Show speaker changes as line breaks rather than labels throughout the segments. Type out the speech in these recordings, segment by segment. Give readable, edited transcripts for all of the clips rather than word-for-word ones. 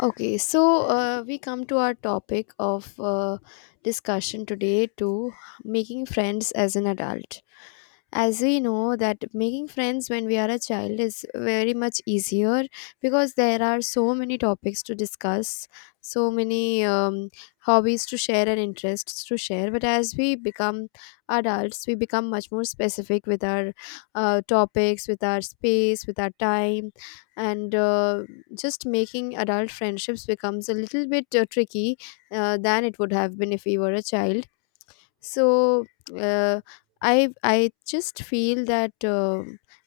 Okay, so we come to our topic of discussion today to making friends as an adult. As we know that making friends when we are a child is very much easier, because there are so many topics to discuss, so many hobbies to share and interests to share. But as we become adults, we become much more specific with our topics, with our space, with our time and just making adult friendships becomes a little bit tricky than it would have been if we were a child. So uh, I I just feel that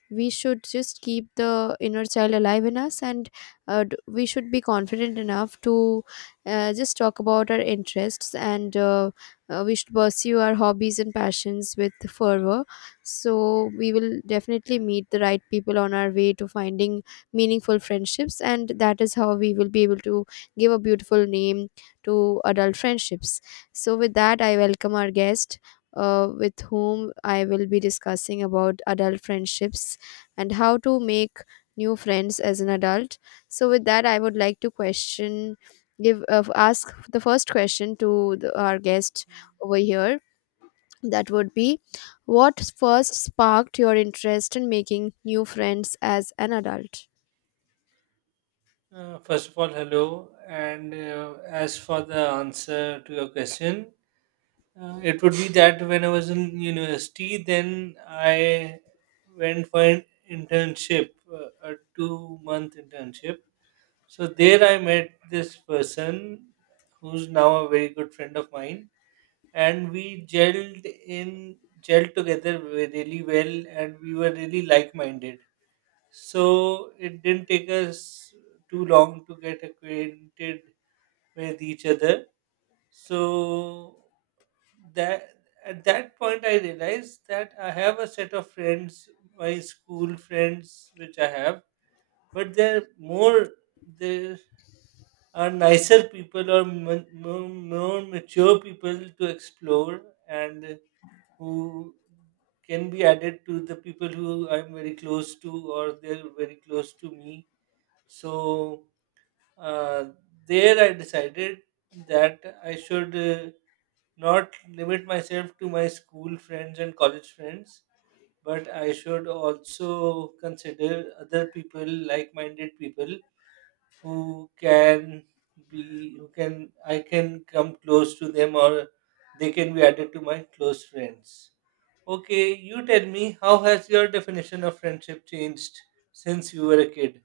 we should just keep the inner child alive in us, and we should be confident enough to just talk about our interests, and we should pursue our hobbies and passions with fervor. So we will definitely meet the right people on our way to finding meaningful friendships, and that is how we will be able to give a beautiful name to adult friendships. So, with that, I welcome our guest, with whom I will be discussing about adult friendships and how to make new friends as an adult. So, with that, I would like to ask the first question to our guest over here. That would be, what first sparked your interest in making new friends as an adult?
First of all, hello. And as for the answer to your question, it would be that when I was in university, then I went for an internship, a 2 month internship. So there I met this person who's now a very good friend of mine, and we gelled in gelled together really well, and we were really like minded. So it didn't take us too long to get acquainted with each other. So that At that point I realized that I have a set of friends, my school friends, which I have, but they are nicer people or more mature people to explore and who can be added to the people who I'm very close to or they're very close to me, so uh, there I decided that I should not limit myself to my school friends and college friends, but I should also consider other people, like-minded people who can who can, I can come close to them, or they can be added to my close friends. Okay, you tell me, how has your definition of friendship changed since you were a kid?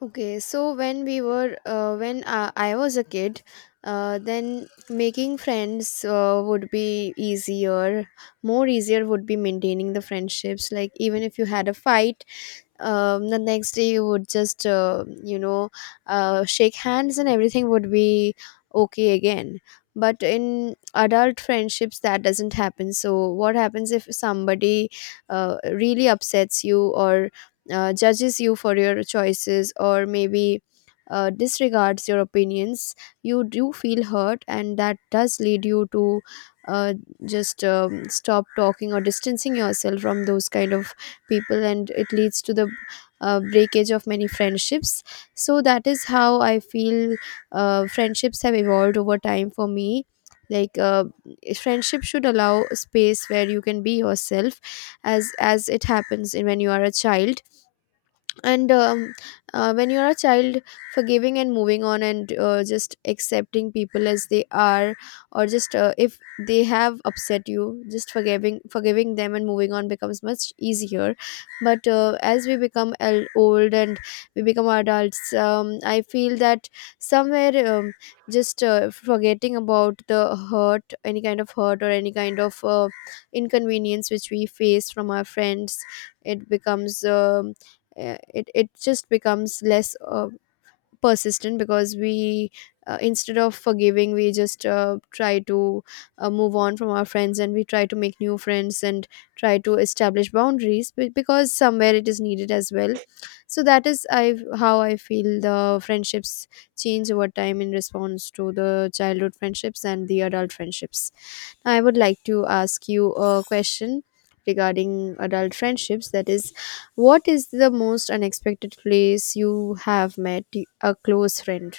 Okay, so when we were when I was a kid, then making friends would be easier. More easier would be maintaining the friendships. Like even if you had a fight, the next day you would just shake hands and everything would be okay again. But in adult friendships, that doesn't happen. So what happens if somebody really upsets you, or judges you for your choices, or maybe disregards your opinions? You do feel hurt, and that does lead you to uh, just stop talking or distancing yourself from those kind of people, and it leads to the breakage of many friendships. So that is how I feel friendships have evolved over time for me. Like friendship should allow a space where you can be yourself, as it happens when you are a child, and when you're a child, forgiving and moving on and just accepting people as they are, or just if they have upset you, just forgiving them and moving on becomes much easier. But as we become old and we become adults, I feel that somewhere, just forgetting about the hurt, any kind of hurt or any kind of inconvenience which we face from our friends, it becomes um it just becomes less persistent, because we instead of forgiving, we just try to move on from our friends, and we try to make new friends and try to establish boundaries, because somewhere it is needed as well. So that is I how I feel the friendships change over time in response to the childhood friendships and the adult friendships. I would like to ask you a question regarding adult friendships. That is, what is the most unexpected place you have met a close friend?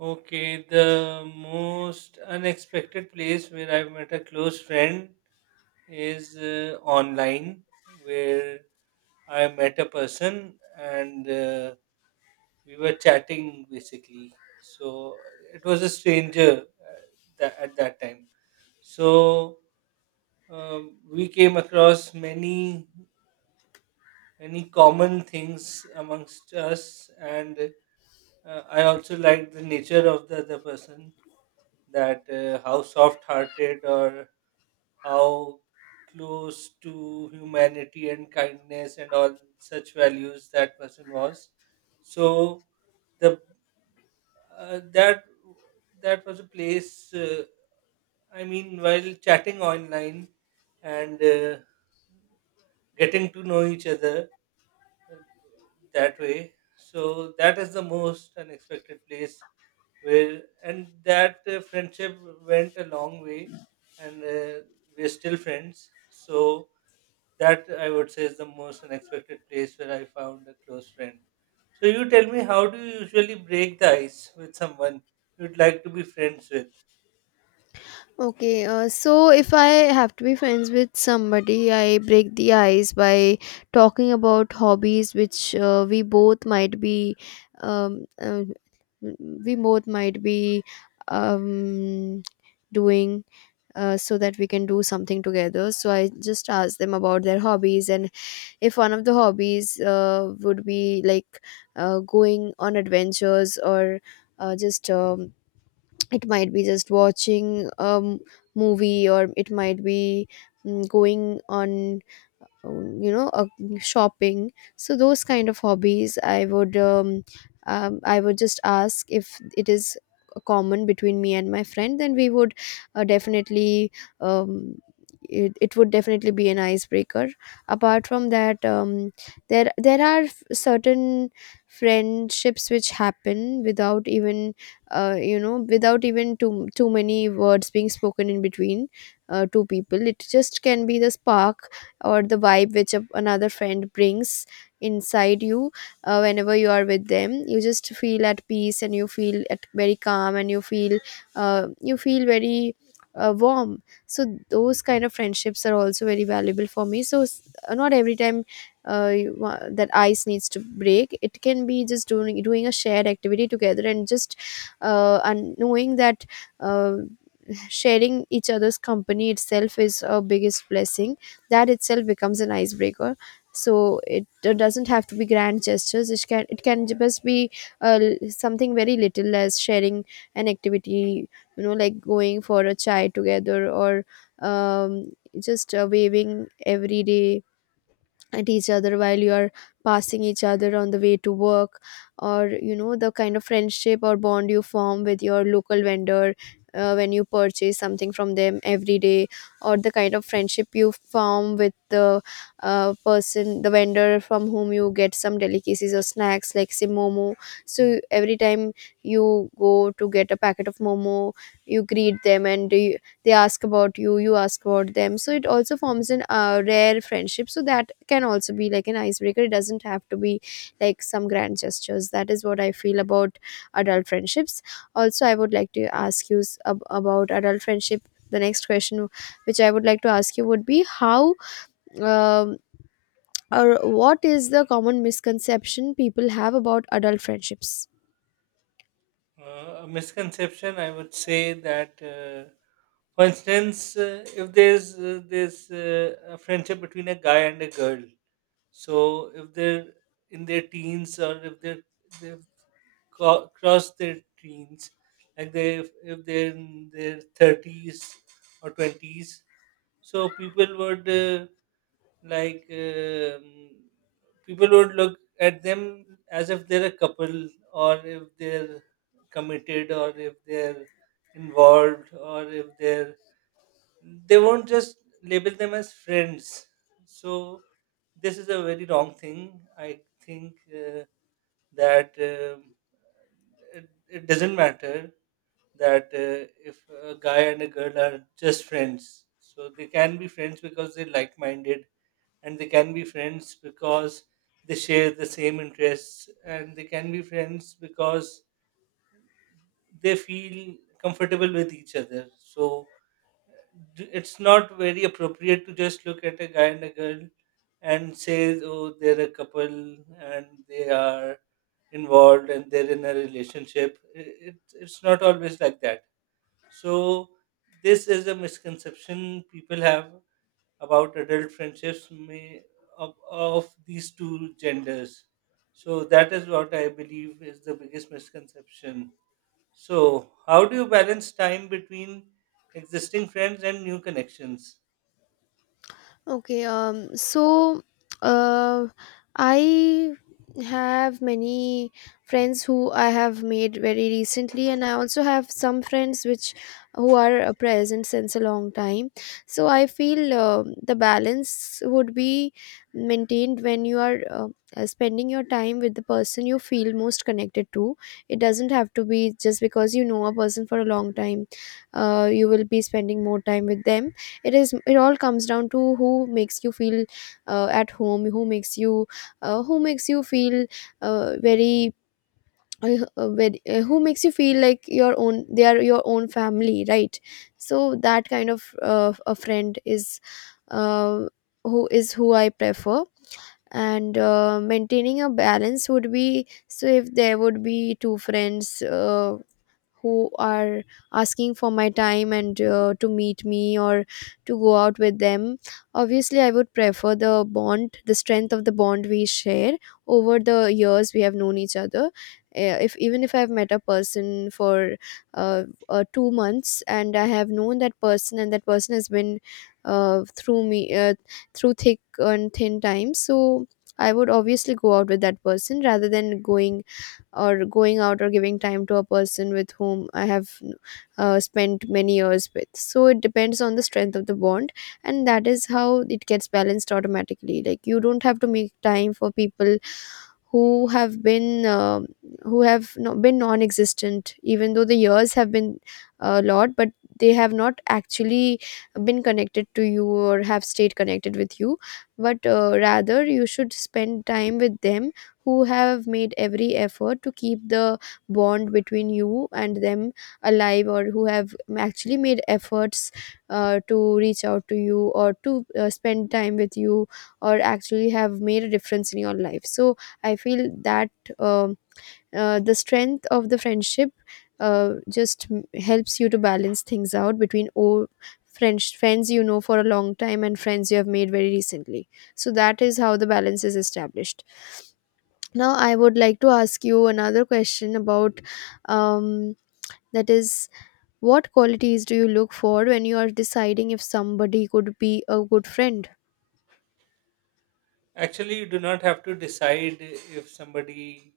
Okay, the most unexpected place where I met a close friend is online, where I met a person, and we were chatting basically. So it was a stranger, uh, at that time. So we came across many many common things amongst us, and I also liked the nature of the other person. That how soft-hearted or how close to humanity and kindness and all such values that person was. So the that that was a place. I mean, while chatting online and getting to know each other uh, that way. So that is the most unexpected place where. And that friendship went a long way, and we're still friends, so that I would say is the most unexpected place where I found a close friend. So you tell me, how do you usually break the ice with someone you'd like to be friends with?
Okay, so if I have to be friends with somebody, I break the ice by talking about hobbies which um, uh, we both might be um, doing, so that we can do something together. So I just asked them about their hobbies, and if one of the hobbies would be like going on adventures, or just it might be just watching a movie, or it might be going on um, you know uh, shopping. So those kind of hobbies I would just ask if it is common between me and my friend, then we would definitely, um, it would definitely be an icebreaker. Apart from that, there are certain friendships which happen without even without even too many words being spoken in between two people. It just can be the spark or the vibe which another friend brings inside you. Uh, whenever you are with them, you just feel at peace, and you feel at very calm, and you feel very warm. So those kind of friendships are also very valuable for me. So not every time that ice needs to break. It can be just doing a shared activity together, and just and knowing that uh, sharing each other's company itself is a biggest blessing. That itself becomes an icebreaker. So it doesn't have to be grand gestures. It can just be something very little as sharing an activity. Like going for a chai together, or um, just waving every day at each other while you are passing each other on the way to work, or the kind of friendship or bond you form with your local vendor when you purchase something from them every day, or the kind of friendship you form with the vendor from whom you get some delicacies or snacks, like say momo. So every time you go to get a packet of momo, you greet them and they ask about you, you ask about them. So it also forms an rare friendship, so that can also be like an icebreaker. It doesn't have to be like some grand gestures. That is what I feel about adult friendships. Also, I would like to ask you about adult friendship. The next question which I would like to ask you would be how um, or what is the common misconception people have about adult friendships?
A misconception I would say, that for instance, if there's there's a friendship between a guy and a girl, so if they're in their teens, or if they're cross their teens, like they, if they're in their thirties or twenties. So people would, like um, people would look at them as if they're a couple, or if they're committed, or if they're involved, or if they won't just label them as friends. So this is a very wrong thing. I think that it, it doesn't matter that, if a guy and a girl are just friends, so they can be friends because they're like-minded, and they can be friends because they share the same interests, and they can be friends because they feel comfortable with each other. So it's not very appropriate to just look at a guy and a girl and say, oh, they're a couple, and they are involved, and they're in a relationship. It, it's not always like that. So this is a misconception people have about adult friendships may, of these two genders. So that is what I believe is the biggest misconception. So, how do you balance time between existing friends and new connections?
Okay, so uh, I have many friends who I have made very recently, and I also have some friends which who are present since a long time. So I feel the balance would be maintained when you are spending your time with the person you feel most connected to. It doesn't have to be just because you know a person for a long time, you will be spending more time with them. It all comes down to who makes you feel at home, who makes you feel very, who makes you feel like your own. They are your own family, right? So that kind of a friend is uh, who I prefer. And maintaining a balance would be, so if there would be two friends who are asking for my time and to meet me or to go out with them, obviously I would prefer the bond, the strength of the bond we share over the years we have known each other. If even if I've met a person for uh, 2 months and I have known that person, and that person has been through me through thick and thin times, so I would obviously go out with that person rather than going out or giving time to a person with whom I have spent many years with. So it depends on the strength of the bond, and that is how it gets balanced automatically. Like you don't have to make time for people who have been who have no, been non-existent, even though the years have been a lot, but they have not actually been connected to you, or have stayed connected with you. But rather, you should spend time with them who have made every effort to keep the bond between you and them alive, or who have actually made efforts to reach out to you, or to spend time with you, or actually have made a difference in your life. So I feel that um the strength of the friendship just helps you to balance things out between old French friends you know for a long time and friends you have made very recently. So that is how the balance is established. Now I would like to ask you another question about, um, that is, what qualities do you look for when you are deciding if somebody could be a good friend?
Actually, you do not have to decide if somebody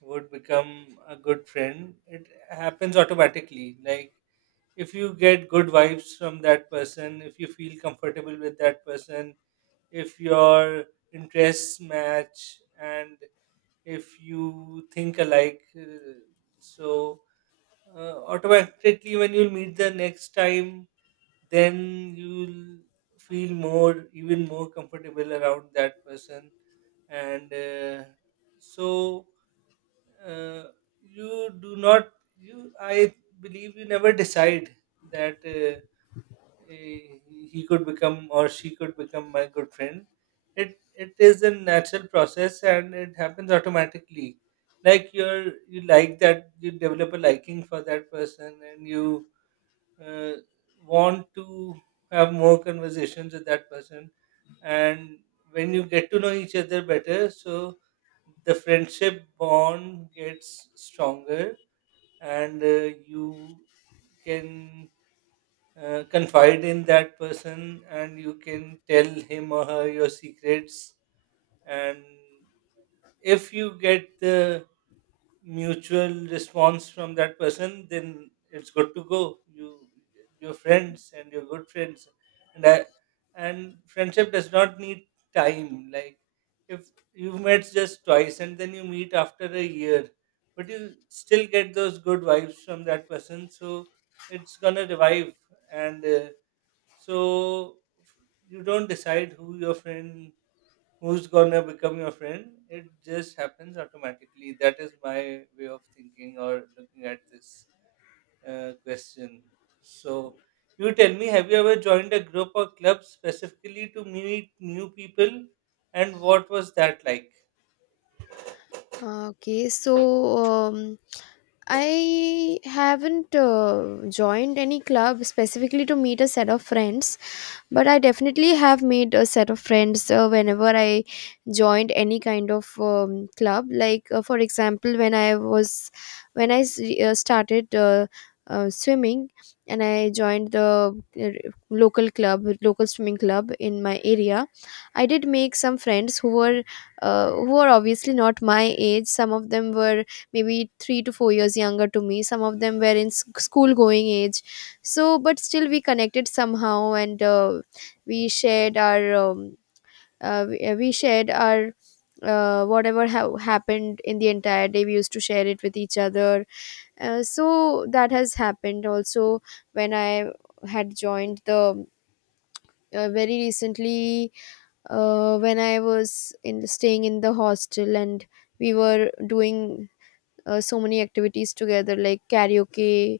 would become a good friend. It happens automatically. Like, if you get good vibes from that person, if you feel comfortable with that person, if your interests match, and if you think alike, so automatically when you'll meet the next time, then you'll feel more, even more comfortable around that person. And so uh, you do not, you I believe, you never decide that, eh, he could become, or she could become my good friend. It is a natural process, and it happens automatically. Like you like that, you develop a liking for that person, and you uh, want to have more conversations with that person. And when you get to know each other better, so the friendship bond gets stronger. And you can confide in that person, and you can tell him or her your secrets. And if you get the mutual response from that person, then it's good to go. You're friends, and you're good friends. and I, and friendship does not need time. Like, if you have met just twice, and then you meet after a year, but you still get those good vibes from that person, so it's gonna revive. And so you don't decide who your friend who's gonna become your friend. It just happens automatically. That is my way of thinking or looking at this question. So you tell me, have you ever joined a group or club specifically to meet new people, and what was that like?
Ah, Okay, so um, I haven't joined any club specifically to meet a set of friends, but I definitely have made a set of friends whenever I joined any kind of club, like for example, when I was started swimming and I joined the uh, local swimming club in my area. I did make some friends who were obviously not my age. Some of them were maybe 3 to 4 years younger to me, some of them were in school going age, so but still we connected somehow. And we shared our we shared our whatever happened in the entire day. We used to share it with each other. So that has happened. Also when I had joined the very recently, when I was in staying in the hostel, and we were doing so many activities together like karaoke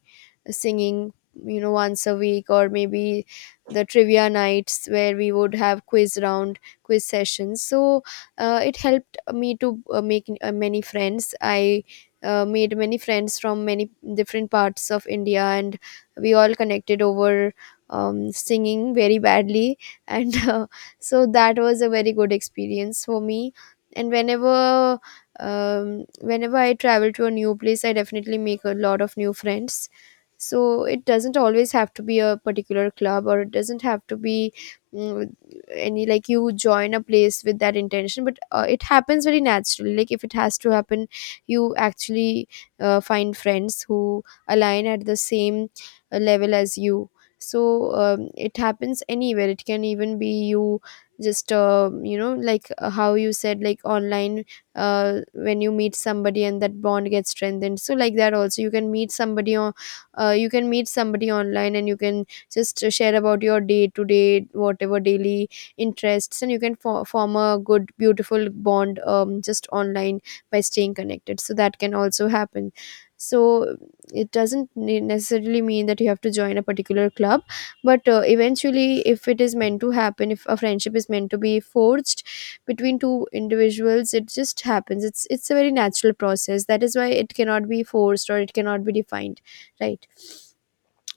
singing, you know, once a week, or maybe the trivia nights where we would have quiz sessions. So it helped me to make many friends. I made many friends from many different parts of India, and we all connected over singing very badly and so that was a very good experience for me. And whenever whenever I travel to a new place, I definitely make a lot of new friends. So it doesn't always have to be a particular club, or it doesn't have to be mm, any, like you join a place with that intention. But it happens very naturally. Like if it has to happen, you actually find friends who align at the same level as you. So it happens anywhere. It can even be you just how you said, like online, when you meet somebody and that bond gets strengthened. So like that, also you can meet somebody on you can meet somebody online, and you can just share about your day to day, whatever daily interests, and you can form a good, beautiful bond just online, by staying connected. So that can also happen. So it doesn't necessarily mean that you have to join a particular club, but eventually, if it is meant to happen, if a friendship is meant to be forged between two individuals, it just happens. It's a very natural process. That is why it cannot be forced or it cannot be defined, right?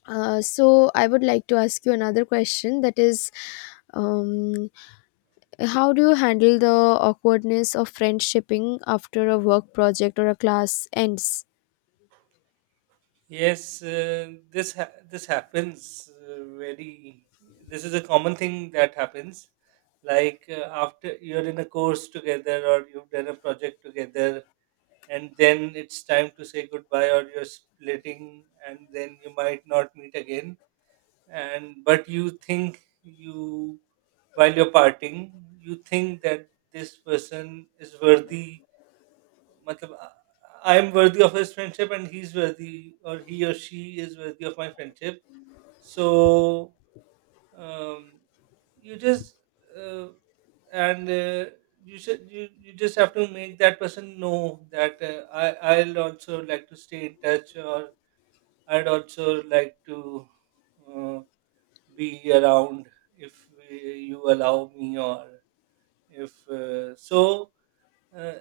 So I would like to ask you another question, that is, um, how do you handle the awkwardness of friendshipping after a work project or a class ends?
Yes, this happens very this is a common thing that happens, like after you're in a course together, or you've done a project together, and then it's time to say goodbye, or you're splitting, and then you might not meet again. And But you think, you while you're parting, you think that this person is worthy, matlab, I am worthy of his friendship, and he's worthy, or he or she is worthy of my friendship. So, um, you just uh, and uh, you should, you just have to make that person know that, I, I'll also like to stay in touch, or I'd also like to uh, be around if you allow me, or if uh,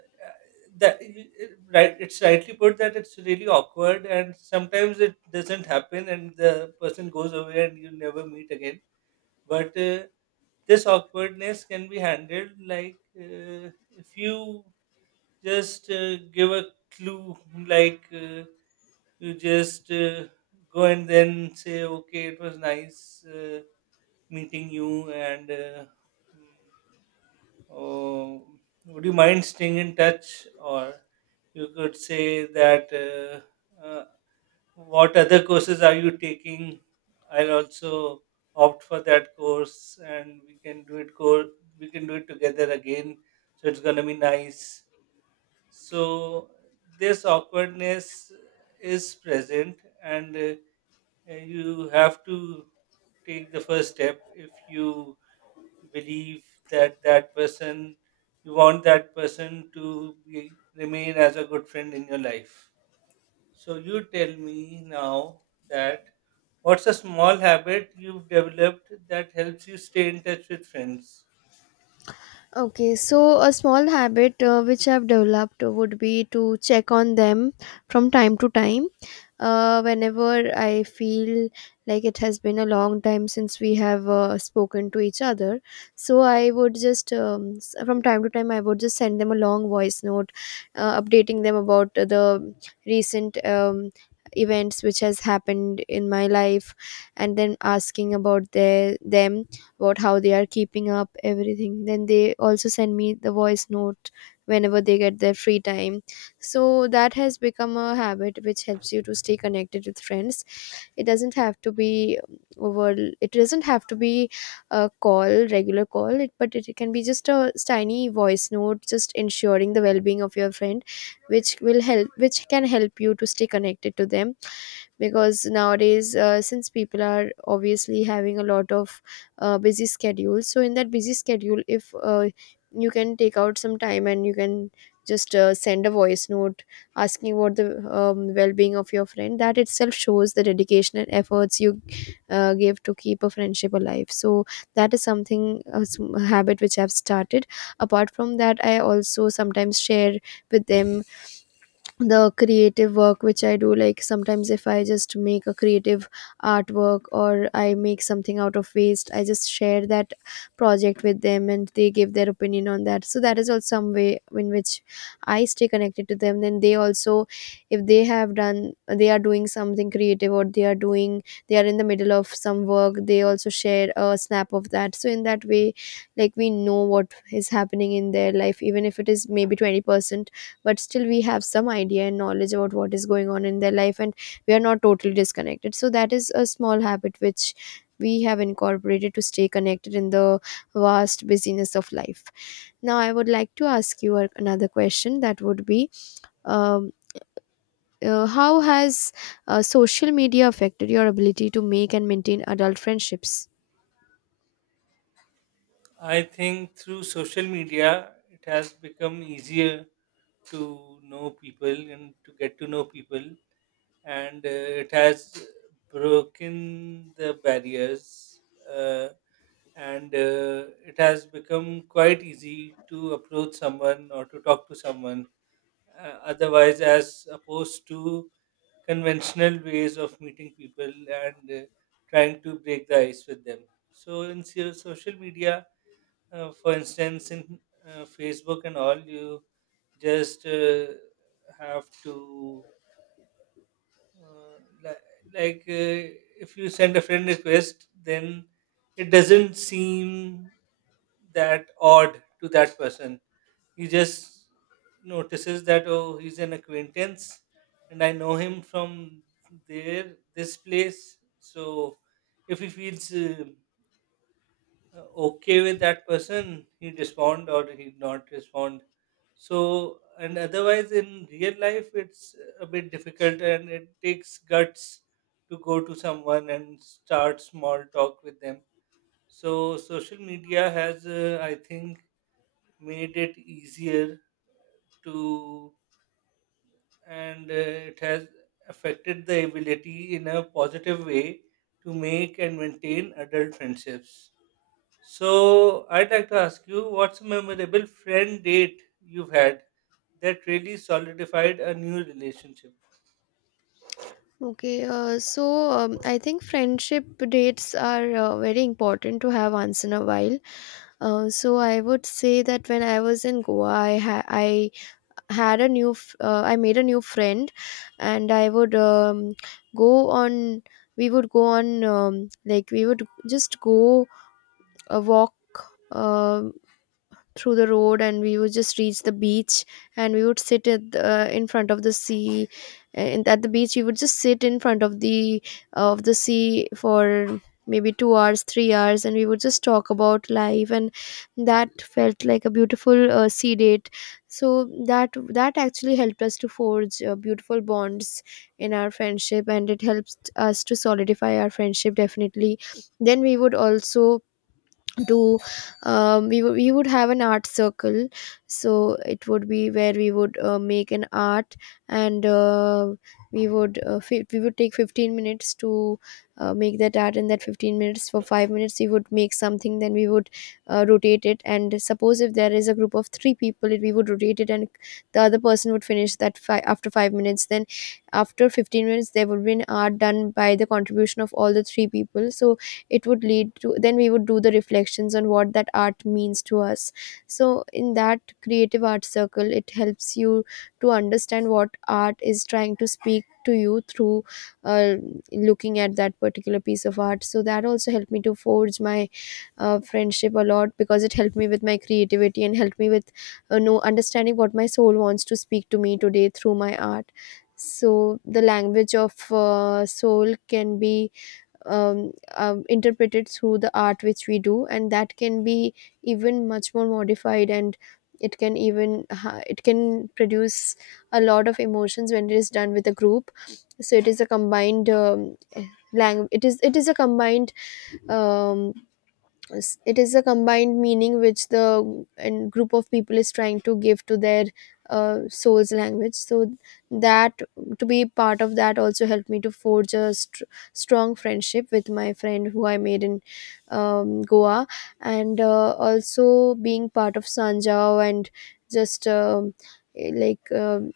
that right, it's rightly put that it's really awkward, and sometimes it doesn't happen, and the person goes away, and you never meet again. But this awkwardness can be handled, like if you just give a clue, like you just go, and then say, okay, it was nice meeting you, and mm, oh, would you mind staying in touch, or you could say that, what other courses are you taking? I'll also opt for that course, and we can do it together again. So it's gonna be nice. So this awkwardness is present, and you have to take the first step if you believe that that person, you want that person to remain as a good friend in your life. So you tell me now that, what's a small habit you've developed that helps you stay in touch with friends?
Okay, so a small habit which I've developed would be to check on them from time to time. Whenever I feel like it has been a long time since we have spoken to each other, so I would just, from time to time, I would just send them a long voice note, updating them about the recent events which has happened in my life, and then asking about their them about how they are keeping up everything. Then they also send me the voice note whenever they get their free time. So that has become a habit which helps you to stay connected with friends. It doesn't have to be over it doesn't have to be a call regular call it, but it can be just a tiny voice note just ensuring the well-being of your friend, which will help which can help you to stay connected to them. Because nowadays, since people are obviously having a lot of busy schedules, so in that busy schedule, if you can take out some time and you can just send a voice note asking about the well-being of your friend, that itself shows the dedication and efforts you give to keep a friendship alive. So that is something, habit which I've started. Apart from that, I also sometimes share with them the creative work which I do. Like sometimes if I just make a creative artwork or I make something out of waste, I just share that project with them and they give their opinion on that. So that is also some way in which I stay connected to them. Then they also, if they have done, they are doing something creative, or they are doing, they are in the middle of some work, they also share a snap of that. So in that way, like we know what is happening in their life, even if it is maybe 20%, but still we have some idea and knowledge about what is going on in their life, and we are not totally disconnected. So that is a small habit which we have incorporated to stay connected in the vast busyness of life. Now I would like to ask you another question, that would be, um, how has social media affected your ability to make and maintain adult friendships?
I think through social media, it has become easier to know people and to get to know people, and it has broken the barriers, uh, and it has become quite easy to approach someone or to talk to someone. Otherwise, as opposed to conventional ways of meeting people, and trying to break the ice with them. So in social media, for instance, in Facebook and all, you just have to uh, li- like uh, if you send a friend request, then it doesn't seem that odd to that person. He just notices that, oh, he's an acquaintance, and I know him from there this place. So if he feels okay with that person, he respond or he not respond. So, and otherwise in real life, it's a bit difficult, and it takes guts to go to someone and start small talk with them. So social media has, I think, made it easier to, and it has affected the ability in a positive way to make and maintain adult friendships. So, I'd like to ask you, what's a memorable friend date you've had that really solidified a new relationship?
Okay, I think friendship dates are very important to have once in a while. So I would say that when I was in Goa, I had a I made a new friend, and I would go on. We would go on like we would just go a walk um through the road, and we would just reach the beach, and we would sit at the, in front of the sea, and at the beach we would just sit in front of the sea for maybe 2 hours, 3 hours, and we would just talk about life. And that felt like a beautiful sea date. So that, that actually helped us to forge beautiful bonds in our friendship, and it helps us to solidify our friendship definitely. Then we would also, to we would have an art circle. So it would be where we would make an art, and we would we would take 15 minutes to make that art. In that 15 minutes, for 5 minutes we would make something, then we would rotate it, and suppose if there is a group of 3 people, we would rotate it, and the other person would finish that after 5 minutes. Then after 15 minutes, there would be an art done by the contribution of all the three people. So it would lead to, then we would do the reflections on what that art means to us. So in that creative art circle, it helps you to understand what art is trying to speak to you through uh, looking at that particular piece of art. So that also helped me to forge my friendship a lot, because it helped me with my creativity and helped me with know understanding what my soul wants to speak to me today through my art. So the language of soul can be interpreted through the art which we do, and that can be even much more modified, and it can it can produce a lot of emotions when it is done with a group. So it is a combined language. It is a combined um, it is a combined meaning which the and group of people is trying to give to their soul's language. So that, to be part of that, also helped me to forge a strong friendship with my friend who I made in Goa. And also being part of Sanjao, and just eh, like um,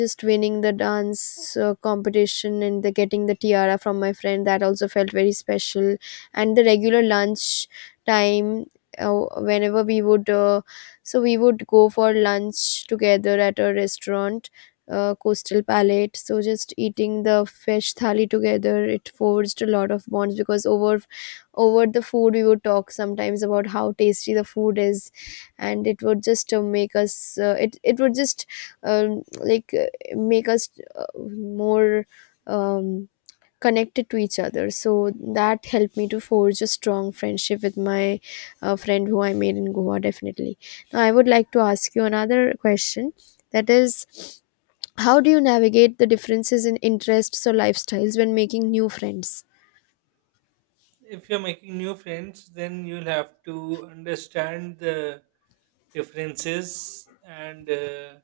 just winning the dance competition and the getting the tiara from my friend, that also felt very special. And the regular lunch time, whenever we would we would go for lunch together at a restaurant, Coastal Palette. So just eating the fish thali together, it forged a lot of bonds, because over over the food we would talk sometimes about how tasty the food is, and it would just make us, it it would just like make us more um connected to each other. So that helped me to forge a strong friendship with my friend who I made in Goa definitely. Now I would like to ask you another question, that is, how do you navigate the differences in interests or lifestyles when making new friends?
If you're making new friends, then you'll have to understand the differences, and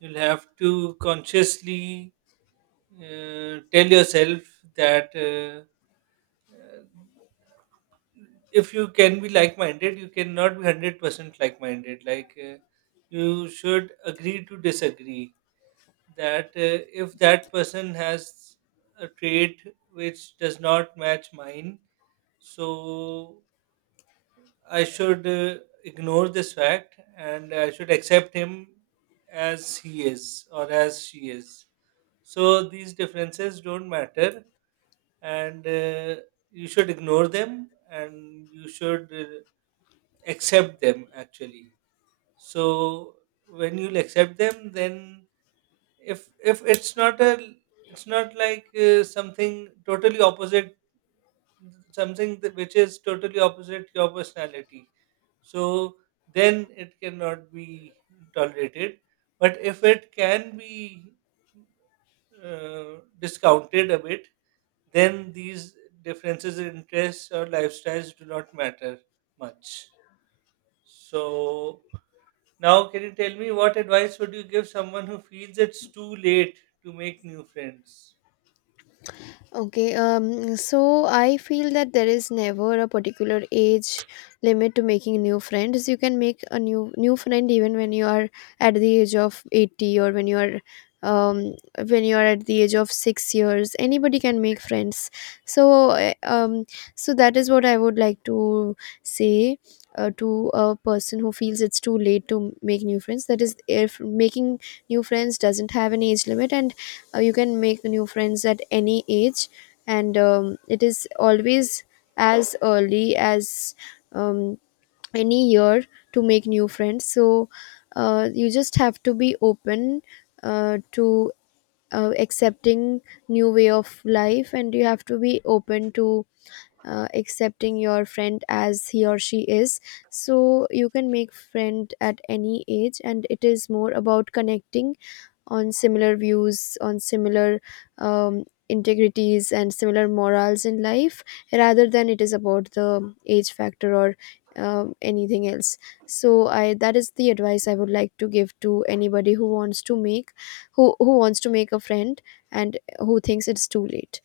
you'll have to consciously tell yourself that. Uh, if you can be like minded, you cannot be 100% like minded. Like, you should agree to disagree. That if that person has a trait which does not match mine, so I should ignore this fact, and I should accept him as he is, or as she is. So these differences don't matter, and you should ignore them, and you should accept them actually. So when you'll accept them, then if it's not a, it's not like something totally opposite, something that, which is totally opposite your personality, so then it cannot be tolerated. But if it can be discounted a bit, then these differences in interests or lifestyles do not matter much. So now, can you tell me, what advice would you give someone who feels it's too late to make new friends?
Okay, so I feel that there is never a particular age limit to making new friends. You can make a new friend even when you are at the age of 80, or um when you are at the age of 6 years. Anybody can make friends. So uh, um so that is what I would like to say to a person who feels it's too late to make new friends, that is, if making new friends doesn't have an age limit, and you can make new friends at any age. And it is always as early as um, any year to make new friends. So you just have to be open to accepting new way of life, and you have to be open to accepting your friend as he or she is. So you can make friend at any age, and it is more about connecting on similar views, on similar um, integrities, and similar morals in life, rather than it is about the age factor or anything else. So I that is the advice I would like to give to anybody who wants to make, who wants to make a friend and who thinks it's too late.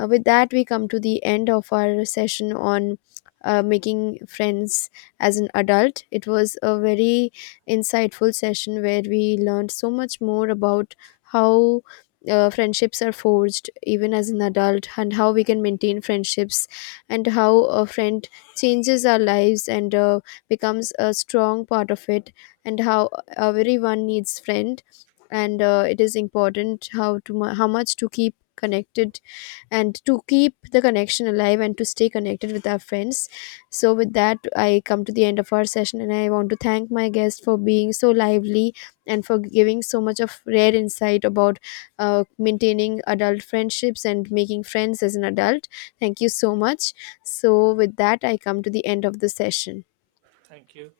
With that, we come to the end of our session on making friends as an adult. It was a very insightful session, where we learned so much more about how friendships are forged even as an adult, and how we can maintain friendships, and how a friend changes our lives, and becomes a strong part of it, and how everyone needs friend. And it is important how to how much to keep connected, and to keep the connection alive, and to stay connected with our friends. So, with that, I come to the end of our session, and I want to thank my guest for being so lively, and for giving so much of rare insight about maintaining adult friendships and making friends as an adult. Thank you so much. So, with that, I come to the end of the session.
Thank you.